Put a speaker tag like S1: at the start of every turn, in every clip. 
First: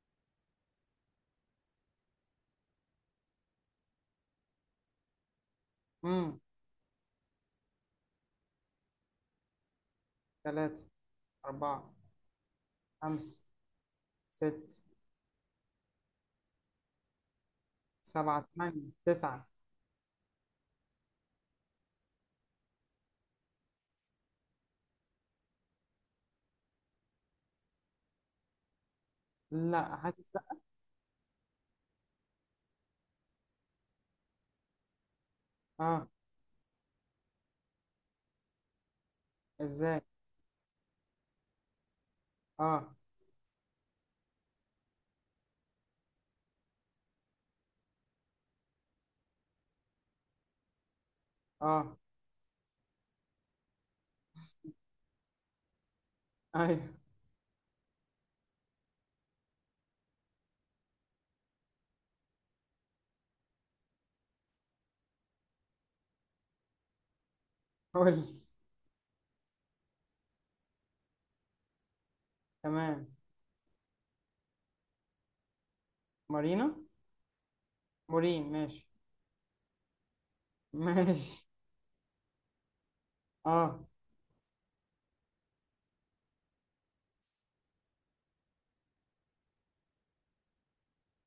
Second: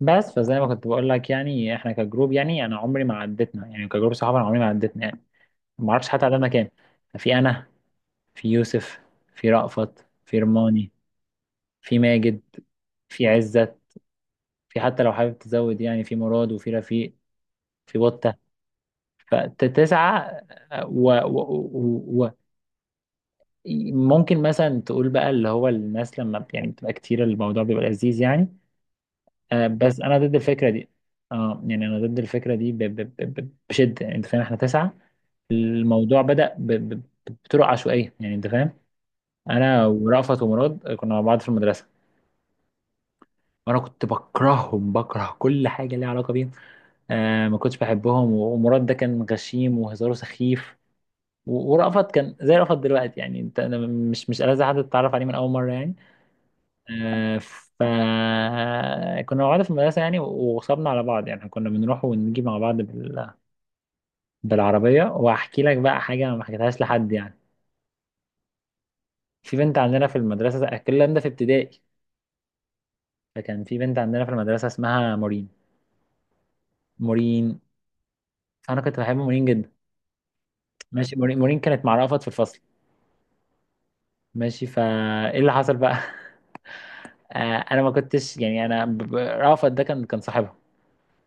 S1: بس فزي ما كنت بقول لك يعني احنا كجروب يعني انا عمري ما عدتنا يعني كجروب صحابه، انا عمري ما عدتنا يعني ما اعرفش حتى
S2: امم.
S1: عددنا كام. في انا، في يوسف، في رأفت، في
S2: ثلاثة.
S1: رماني،
S2: أربعة.
S1: في ماجد، في
S2: خمسة.
S1: عزت،
S2: ستة.
S1: في حتى لو حابب تزود يعني في مراد وفي رفيق، في بطة.
S2: سبعة. ثمانية. تسعة.
S1: فتسعة. و ممكن مثلا تقول بقى اللي هو الناس لما يعني بتبقى كتير الموضوع بيبقى لذيذ يعني. آه،
S2: لا،
S1: بس
S2: حاسس،
S1: انا ضد
S2: لا.
S1: الفكرة دي. اه يعني انا ضد الفكرة دي بشدة. يعني انت فاهم احنا تسعة.
S2: اه.
S1: الموضوع بدأ بطرق عشوائية. يعني انت فاهم، انا
S2: ازاي؟
S1: ورأفت ومراد كنا مع بعض في المدرسة،
S2: اه،
S1: وانا كنت بكرههم، بكره كل حاجة ليها علاقة بيهم. آه ما كنتش بحبهم، ومراد ده كان غشيم وهزاره سخيف.
S2: اه.
S1: ورأفت كان زي رأفت دلوقتي يعني، انت أنا مش ألذ حد تتعرف عليه من اول مرة يعني.
S2: ايوه.
S1: آه ف كنا مع بعض في المدرسة يعني، وصبنا على بعض يعني، كنا بنروح ونجي مع بعض بالعربية. وهحكي لك بقى حاجة ما حكيتهاش لحد يعني.
S2: قول لي.
S1: في بنت عندنا في المدرسة، الكلام ده في ابتدائي.
S2: تمام.
S1: فكان في بنت عندنا في المدرسة اسمها مورين.
S2: مارينا.
S1: مورين.
S2: مورين،
S1: أنا
S2: ماشي.
S1: كنت بحب مورين جدا. ماشي، مورين،
S2: ماشي.
S1: مورين كانت مع رأفت في الفصل.
S2: اه.
S1: ماشي، فإيه اللي حصل بقى؟ آه أنا ما كنتش يعني أنا رأفت ده كان صاحبها.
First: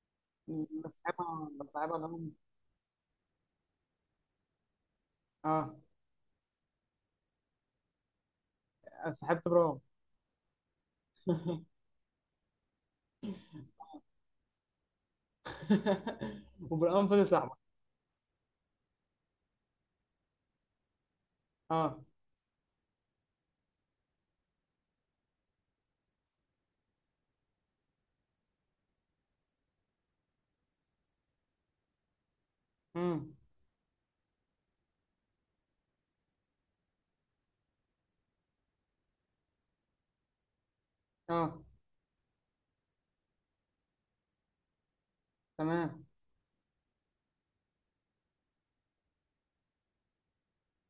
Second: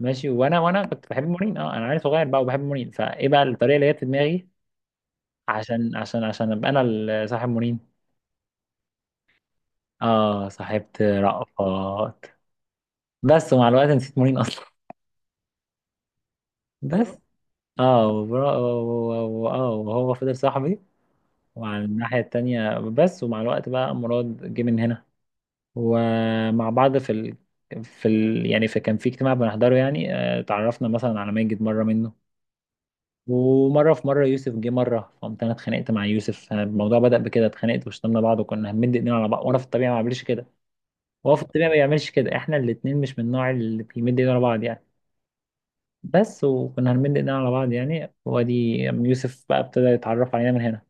S1: ماشي، وأنا كنت بحب
S2: بسحبها،
S1: مورين. أه أنا
S2: بسحبها
S1: عيل صغير
S2: لهم.
S1: بقى وبحب مورين، فإيه بقى الطريقة اللي جت في دماغي؟
S2: اه.
S1: عشان أبقى أنا صاحب مورين.
S2: سحبت برام.
S1: أه صاحبت رأفت. بس ومع الوقت نسيت مورين أصلا. بس.
S2: وبرام فضل صاحبك؟
S1: اه اه وهو فضل صاحبي. وعلى
S2: اه.
S1: الناحية التانية، بس ومع الوقت بقى أمراض جه من هنا. ومع بعض في يعني في كان في اجتماع بنحضره يعني، آه، اتعرفنا مثلا على ماجد مرة منه.
S2: امم.
S1: ومرة في مرة يوسف جه مرة، فقمت أنا اتخانقت مع يوسف. آه، الموضوع بدأ بكده، اتخانقت وشتمنا بعض وكنا هنمد إيدينا على بعض. وأنا في الطبيعة ما بعملش كده، وهو في
S2: اه،
S1: الطبيعة ما بيعملش كده، إحنا الاتنين مش من النوع اللي بيمد إيدينا على بعض يعني.
S2: تمام.
S1: بس وكنا هنمد إيدينا على بعض يعني، وأدي يوسف بقى ابتدى يتعرف علينا من هنا.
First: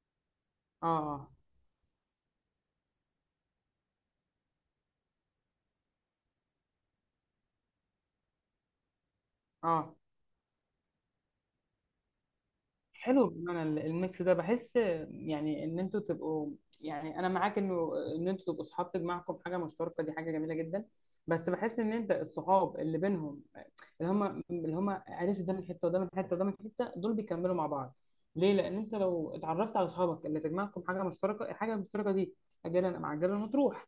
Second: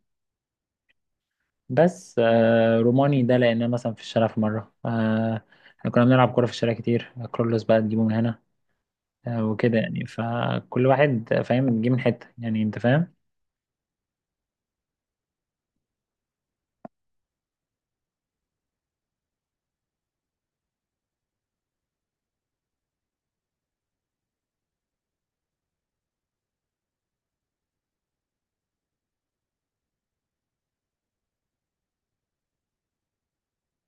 S2: اه، اه.
S1: بس آه روماني ده لقيناه مثلا في الشارع في مرة. آه احنا كنا بنلعب كورة في الشارع كتير، كرولوس بقى تجيبه من هنا. آه وكده
S2: اه،
S1: يعني، فكل واحد فاهم جه من حتة. يعني انت فاهم.
S2: حلو. بمعنى الميكس ده، بحس يعني ان انتوا تبقوا، يعني انا معاك انه ان انتوا تبقوا صحاب تجمعكم حاجه مشتركه، دي حاجه جميله جدا. بس بحس ان انت الصحاب اللي بينهم، اللي هم، اللي هم عرفت ده من حته وده من حته وده من حته، دول بيكملوا مع بعض. ليه؟ لان انت لو اتعرفت على صحابك اللي تجمعكم حاجه مشتركه، الحاجه المشتركه دي اجلا ام عجلا هتروح.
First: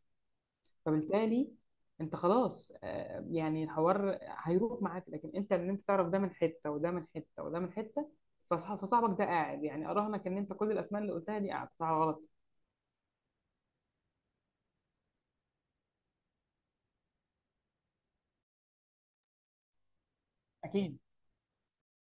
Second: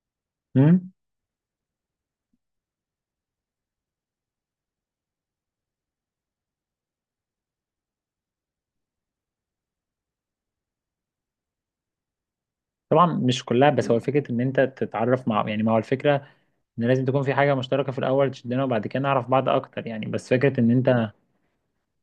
S1: مم؟
S2: فبالتالي انت خلاص، يعني الحوار هيروح معاك. لكن ان انت تعرف ده من حته وده من حته وده من حته، فصاحبك ده قاعد، يعني اراهنك ان انت كل الاسماء اللي قلتها دي قاعد صح ولا غلط.
S1: طبعا مش كلها، بس هو فكرة ان انت تتعرف مع يعني، ما هو الفكرة ان لازم تكون في حاجة مشتركة في الاول تشدنا، وبعد كده نعرف بعض اكتر يعني. بس فكرة ان
S2: اكيد.
S1: انت،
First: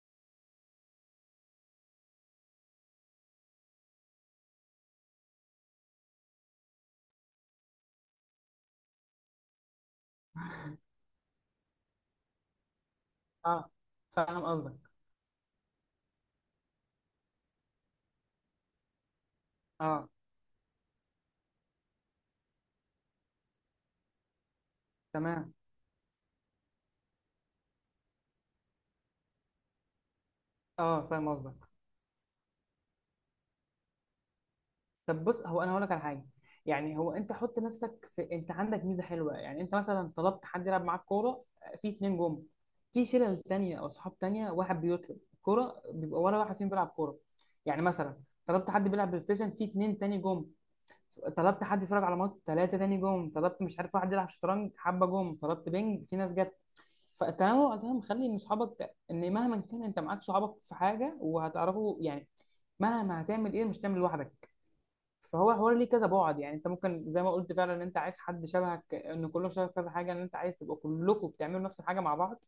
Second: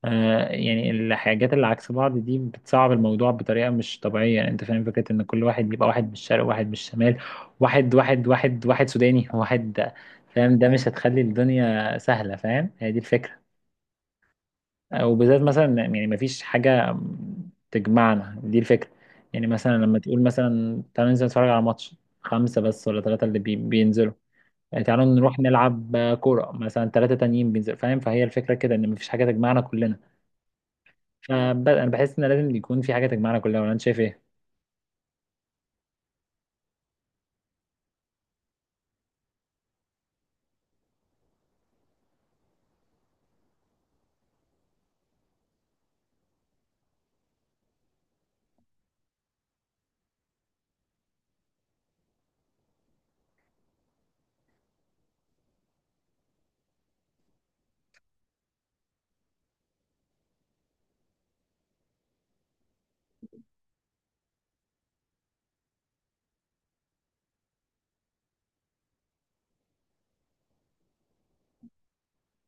S1: آه، يعني الحاجات اللي عكس بعض دي بتصعب الموضوع بطريقة مش طبيعية. يعني انت فاهم فكرة ان كل واحد يبقى واحد من الشرق، واحد من الشمال، واحد واحد واحد واحد سوداني واحد، فاهم؟ ده مش هتخلي الدنيا سهلة، فاهم؟ هي دي الفكرة.
S2: اه، فاهم قصدك.
S1: آه، وبالذات مثلا يعني مفيش حاجة تجمعنا، دي الفكرة. يعني مثلا لما
S2: اه،
S1: تقول مثلا تعالوا ننزل نتفرج على ماتش، خمسة بس ولا ثلاثة اللي بينزلوا. يعني تعالوا نروح
S2: تمام.
S1: نلعب آه، كورة مثلا، ثلاثة تانيين بينزلوا. فاهم؟ فهي الفكرة كده، ان مفيش حاجة تجمعنا كلنا.
S2: اه، فاهم قصدك.
S1: انا بحس ان لازم يكون في حاجه تجمعنا كلنا، ولا انت شايف ايه؟
S2: طب بص، هو انا هقول لك على حاجه. يعني هو انت حط نفسك في، انت عندك ميزه حلوه. يعني انت مثلا طلبت حد يلعب معاك كوره، في اتنين جم. في شلل تانية او صحاب تانية، واحد بيطلب كوره بيبقى ولا واحد فيهم بيلعب كوره؟ يعني مثلا طلبت حد بيلعب بلاي ستيشن، في اتنين تاني جم. طلبت حد يتفرج على ماتش، ثلاثه تاني جم. طلبت مش عارف، واحد يلعب شطرنج، حبه جم. طلبت بينج، في ناس جت. فالتنوع ده مخلي ان صحابك، ان مهما كان انت معاك صحابك في حاجه، وهتعرفوا يعني مهما هتعمل، ايه؟ مش تعمل لوحدك. فهو حوار ليه كذا بعد، يعني انت ممكن زي ما قلت فعلا ان انت عايز حد شبهك، ان كلهم شبه كذا حاجه، ان انت عايز تبقوا كلكم بتعملوا نفس الحاجه مع بعض.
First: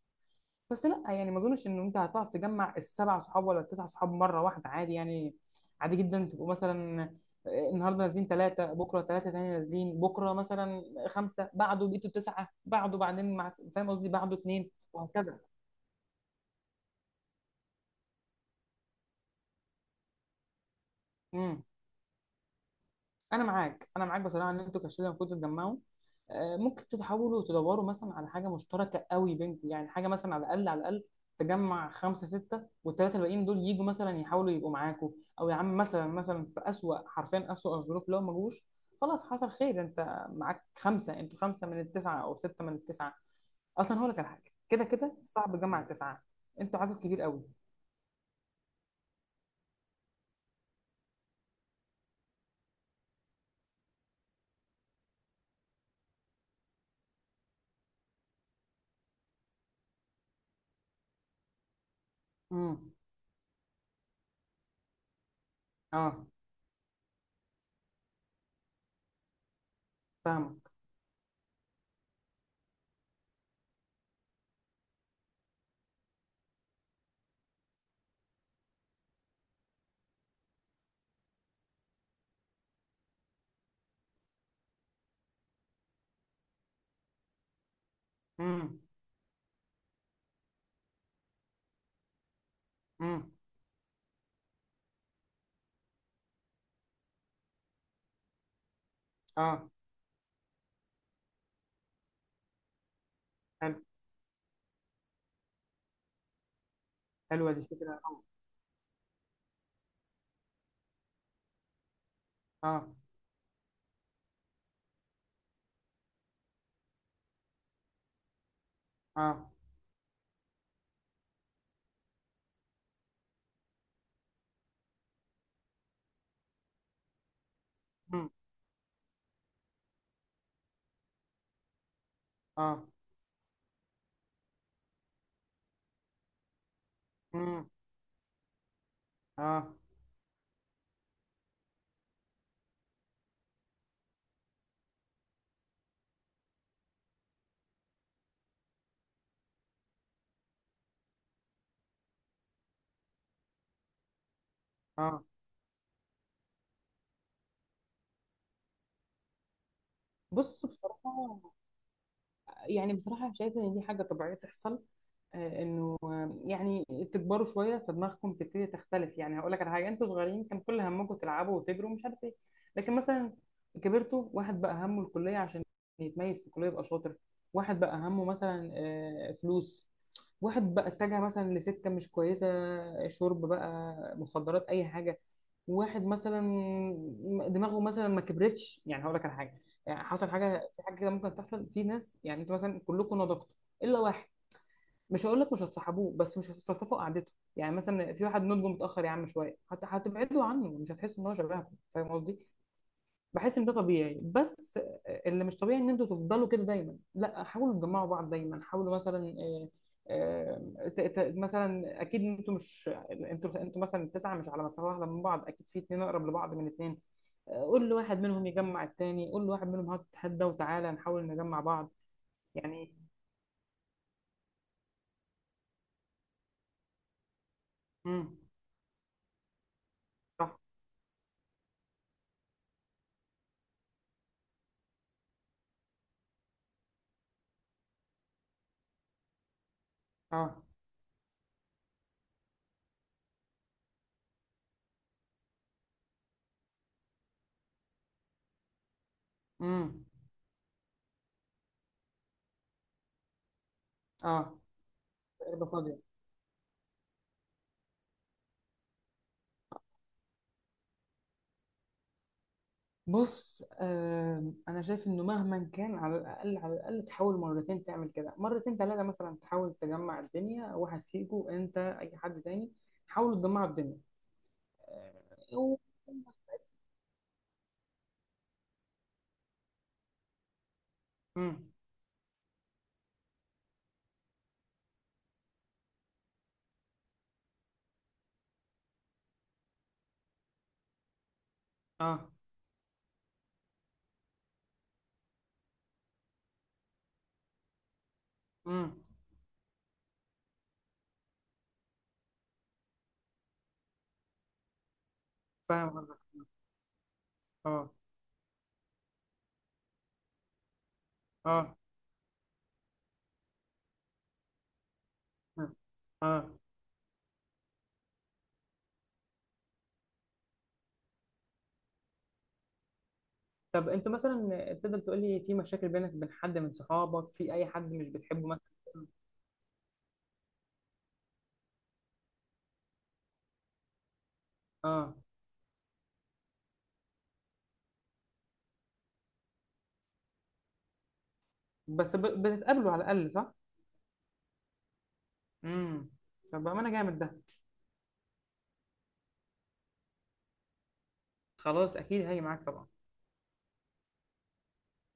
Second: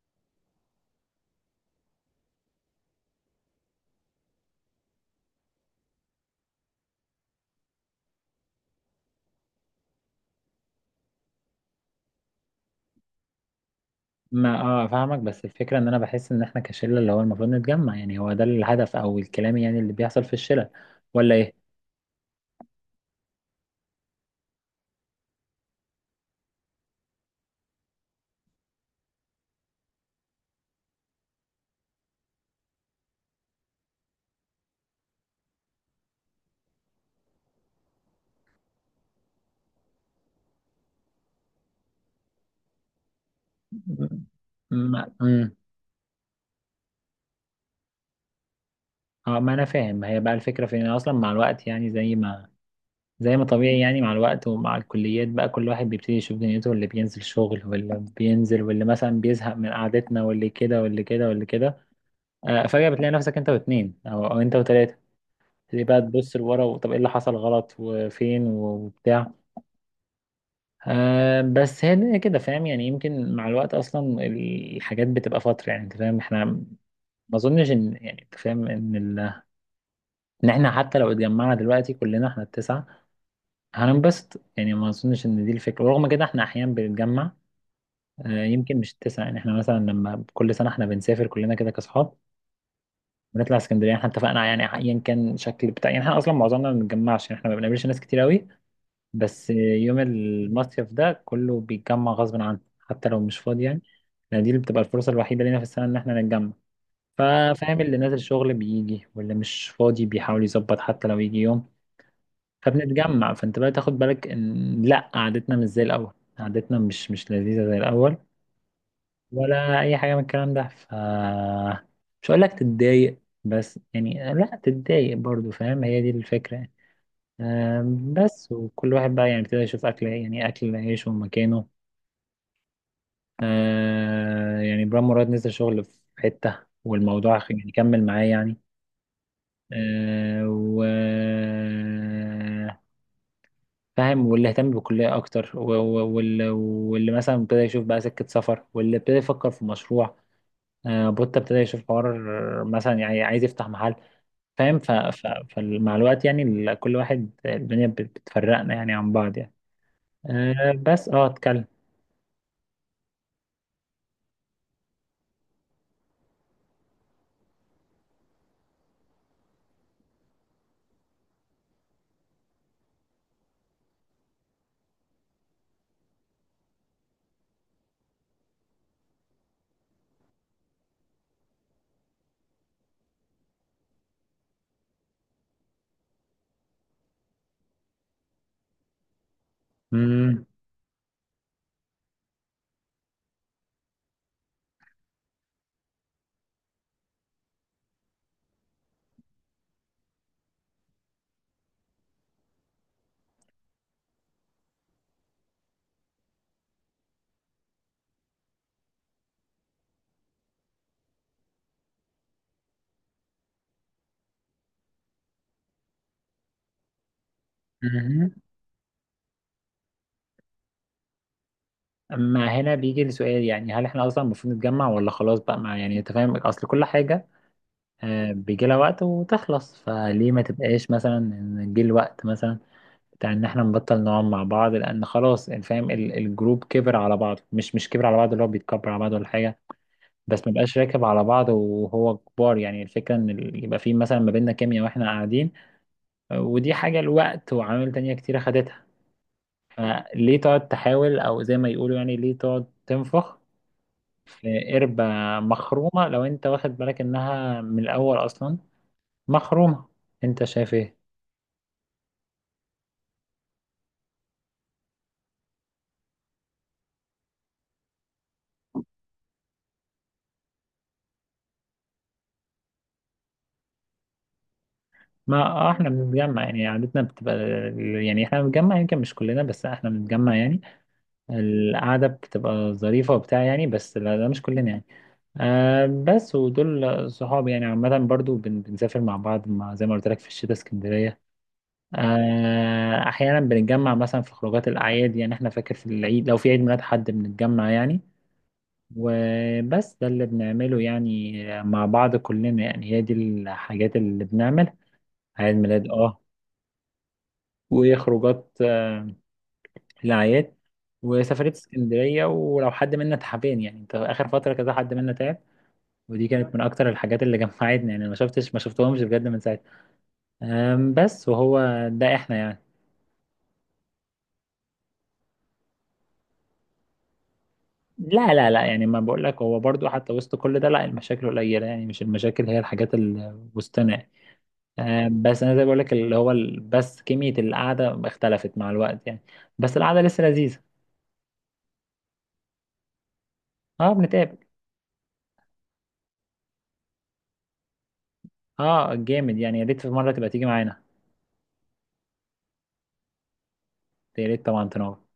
S2: بس لا، يعني ما اظنش ان انت هتعرف تجمع السبع صحاب ولا التسع صحاب مره واحده. عادي يعني، عادي جدا تبقوا مثلا، النهارده نازلين ثلاثه، بكره ثلاثه تاني نازلين، بكره مثلا خمسه، بعده بقيتوا تسعه، بعده بعدين مع، فاهم قصدي، بعده
S1: ما
S2: اثنين
S1: اه فاهمك،
S2: وهكذا.
S1: بس الفكره ان انا بحس ان احنا كشله اللي هو المفروض نتجمع. يعني هو ده الهدف او الكلام يعني اللي بيحصل في الشله، ولا ايه؟
S2: امم. انا معاك، انا معاك بصراحه، ان انتوا كشله المفروض تتجمعوا. ممكن تحاولوا تدوروا مثلا على حاجه مشتركه قوي بينكم، يعني حاجه مثلا على الاقل، على الاقل تجمع خمسه سته، والثلاثه الباقيين دول يجوا مثلا يحاولوا يبقوا معاكم. او يا عم، مثلا في اسوأ، حرفيا اسوأ الظروف، لو ما جوش، خلاص حصل خير. انت معاك خمسه، انتوا خمسه من التسعه او سته من التسعه. اصلا هقول لك على حاجه، كده
S1: ما
S2: كده صعب تجمع التسعه، انتوا عدد كبير قوي.
S1: اه ما انا فاهم. ما هي بقى الفكره في ان اصلا مع الوقت يعني، زي ما طبيعي يعني، مع الوقت ومع الكليات بقى كل واحد بيبتدي يشوف دنيته، اللي بينزل شغل واللي بينزل واللي مثلا بيزهق من قعدتنا واللي كده واللي كده واللي كده. آه فجاه
S2: امم.
S1: بتلاقي نفسك انت واتنين او انت وتلاته، تبتدي بقى
S2: اه،
S1: تبص لورا وطب ايه اللي حصل غلط وفين وبتاع.
S2: فاهمك.
S1: آه بس هي الدنيا كده، فاهم؟ يعني يمكن مع الوقت اصلا الحاجات بتبقى فتره يعني. انت فاهم احنا ما اظنش ان يعني انت فاهم ان ان احنا حتى لو اتجمعنا دلوقتي كلنا احنا التسعه هننبسط يعني، ما اظنش ان دي الفكره، ورغم كده احنا احيانا بنتجمع. آه
S2: امم،
S1: يمكن مش التسعه، يعني احنا مثلا لما كل سنه احنا بنسافر كلنا كده كاصحاب،
S2: امم.
S1: بنطلع اسكندريه، احنا اتفقنا يعني ايا كان شكل بتاع. يعني احنا اصلا معظمنا ما بنتجمعش يعني، احنا ما بنقابلش ناس كتير قوي، بس
S2: اه،
S1: يوم المصيف ده كله بيتجمع غصب عنه حتى لو مش فاضي
S2: حلو.
S1: يعني. لأن دي اللي بتبقى الفرصة الوحيدة لينا في السنة إن إحنا نتجمع.
S2: حلوه دي
S1: ففاهم، اللي
S2: فكره.
S1: نازل شغل بيجي واللي مش فاضي بيحاول يظبط حتى لو يجي يوم،
S2: اه.
S1: فبنتجمع. فأنت بقى تاخد بالك إن لأ، قعدتنا مش زي الأول. قعدتنا مش لذيذة زي الأول
S2: اه.
S1: ولا أي حاجة من الكلام ده. ف مش هقول لك تتضايق، بس يعني لأ تتضايق برضو، فاهم؟ هي دي الفكرة يعني. آم،
S2: مم.
S1: بس وكل واحد بقى يعني ابتدى يشوف أكل إيه، يعني أكل عيشه ومكانه.
S2: اه.
S1: آه، يعني برام مراد نزل شغل في حتة والموضوع
S2: مم.
S1: يعني كمل معاه يعني.
S2: اه.
S1: آه، و فاهم، واللي اهتم بالكلية أكتر واللي مثلا ابتدى يشوف بقى سكة سفر، واللي ابتدى يفكر في مشروع. آه، بوتا ابتدى يشوف حوار مثلا يعني عايز يفتح محل. فاهم.
S2: اه.
S1: فمع الوقت يعني، كل واحد الدنيا بتفرقنا يعني عن بعض يعني.
S2: بص
S1: آه، بس اه
S2: بصراحة،
S1: اتكلم.
S2: يعني بصراحة شايفة إن دي حاجة طبيعية تحصل. إنه يعني تكبروا شوية، فدماغكم تبتدي تختلف. يعني هقول لك على حاجة، أنتوا صغيرين كان كل همكم تلعبوا وتجروا ومش عارف إيه. لكن مثلا كبرتوا، واحد بقى همه الكلية عشان يتميز في الكلية يبقى شاطر. واحد بقى همه مثلا فلوس. واحد بقى اتجه مثلا لسكة مش كويسة، شرب بقى مخدرات أي حاجة. واحد مثلا دماغه مثلا ما كبرتش. يعني هقول لك على حاجه، يعني حصل
S1: مم.
S2: حاجه في حاجه كده ممكن تحصل في ناس. يعني انتوا مثلا كلكم نضجتوا الا واحد، مش هقول لك مش هتصاحبوه، بس مش هتستلطفوا قعدته. يعني مثلا في واحد نضجه متاخر، يا عم شويه، حتى هتبعدوا عنه، مش هتحسوا ان هو شبهكم، فاهم قصدي. بحس ان ده طبيعي، بس اللي مش طبيعي ان انتوا تفضلوا كده دايما، لا حاولوا تجمعوا بعض دايما، حاولوا مثلا، مثلا اكيد انتوا مش، انتوا مثلا التسعه مش على مسافه واحده من بعض، اكيد في اتنين اقرب لبعض من اتنين. قول لواحد
S1: مهم.
S2: منهم يجمع التاني، قول لواحد منهم هات تتحدى وتعالى نحاول نجمع بعض،
S1: اما هنا
S2: يعني.
S1: بيجي السؤال، يعني هل احنا اصلا المفروض نتجمع، ولا خلاص بقى؟ مع يعني انت فاهم اصل كل حاجه آه،
S2: امم.
S1: بيجي لها وقت وتخلص. فليه ما
S2: صح.
S1: تبقاش مثلا إن جه الوقت مثلا بتاع ان احنا نبطل نقعد مع بعض، لان خلاص يعني فاهم الجروب كبر على بعض، مش كبر على بعض اللي هو بيتكبر على بعض ولا حاجه، بس
S2: اه.
S1: ما بقاش راكب على بعض وهو كبار يعني. الفكره ان يبقى في مثلا ما بيننا كيمياء واحنا قاعدين. آه، ودي حاجه الوقت وعوامل تانية كتير خدتها.
S2: امم.
S1: فليه تقعد تحاول؟ او زي ما يقولوا يعني، ليه تقعد تنفخ في
S2: اه.
S1: قربة
S2: قلبة فاضية.
S1: مخرومة لو انت واخد بالك انها من الاول اصلا مخرومة؟ انت شايف ايه؟
S2: بص، انا شايف انه مهما كان، على الاقل، على الاقل تحاول مرتين تعمل كده، مرتين ثلاثة مثلا تحاول تجمع الدنيا، واحد فيكو انت، اي حد تاني، حاولوا تجمعوا الدنيا.
S1: ما
S2: آه،
S1: آه،
S2: و-
S1: احنا بنتجمع يعني، قعدتنا بتبقى يعني، احنا بنتجمع يمكن مش كلنا، بس احنا بنتجمع يعني.
S2: امم.
S1: القعدة بتبقى ظريفة وبتاع يعني، بس لا ده مش كلنا يعني. آه بس ودول صحابي يعني عامة، برضو بنسافر مع بعض مع زي ما قلت لك في الشتاء اسكندرية.
S2: اه.
S1: آه، احيانا بنتجمع مثلا في خروجات الاعياد، يعني احنا فاكر في العيد لو في عيد ميلاد حد بنتجمع يعني.
S2: امم.
S1: وبس ده اللي بنعمله يعني مع بعض كلنا، يعني هي دي الحاجات اللي بنعمل. عيد ميلاد
S2: فاهم
S1: اه،
S2: قصدك. اه،
S1: وخروجات آه، الاعياد، وسفرية
S2: اه،
S1: اسكندرية، ولو حد منا تعبان يعني، انت اخر فترة كذا حد منا تعب، ودي
S2: اه.
S1: كانت من اكتر الحاجات اللي جمعتنا يعني، ما شفتش ما شفتهمش بجد من ساعتها. آم، بس وهو ده احنا يعني.
S2: طب انت مثلا تقدر تقول لي، في مشاكل بينك وبين حد من صحابك، في اي حد مش
S1: لا
S2: بتحبه
S1: لا
S2: مثلا؟
S1: لا يعني ما بقول لك، هو برضو حتى وسط كل ده لا، المشاكل قليلة يعني، مش المشاكل هي الحاجات اللي وسطنا يعني. آه،
S2: اه،
S1: بس انا زي بقول لك اللي هو بس كمية القعدة اختلفت مع الوقت يعني، بس القعدة لسه لذيذة.
S2: بس بتتقابلوا على الاقل، صح؟
S1: اه بنتقابل.
S2: امم. طب بامانه، جامد ده.
S1: اه جامد يعني، يا ريت في مرة تبقى تيجي معانا.
S2: خلاص، اكيد هاجي معاك طبعا.
S1: يا ريت طبعا تنور.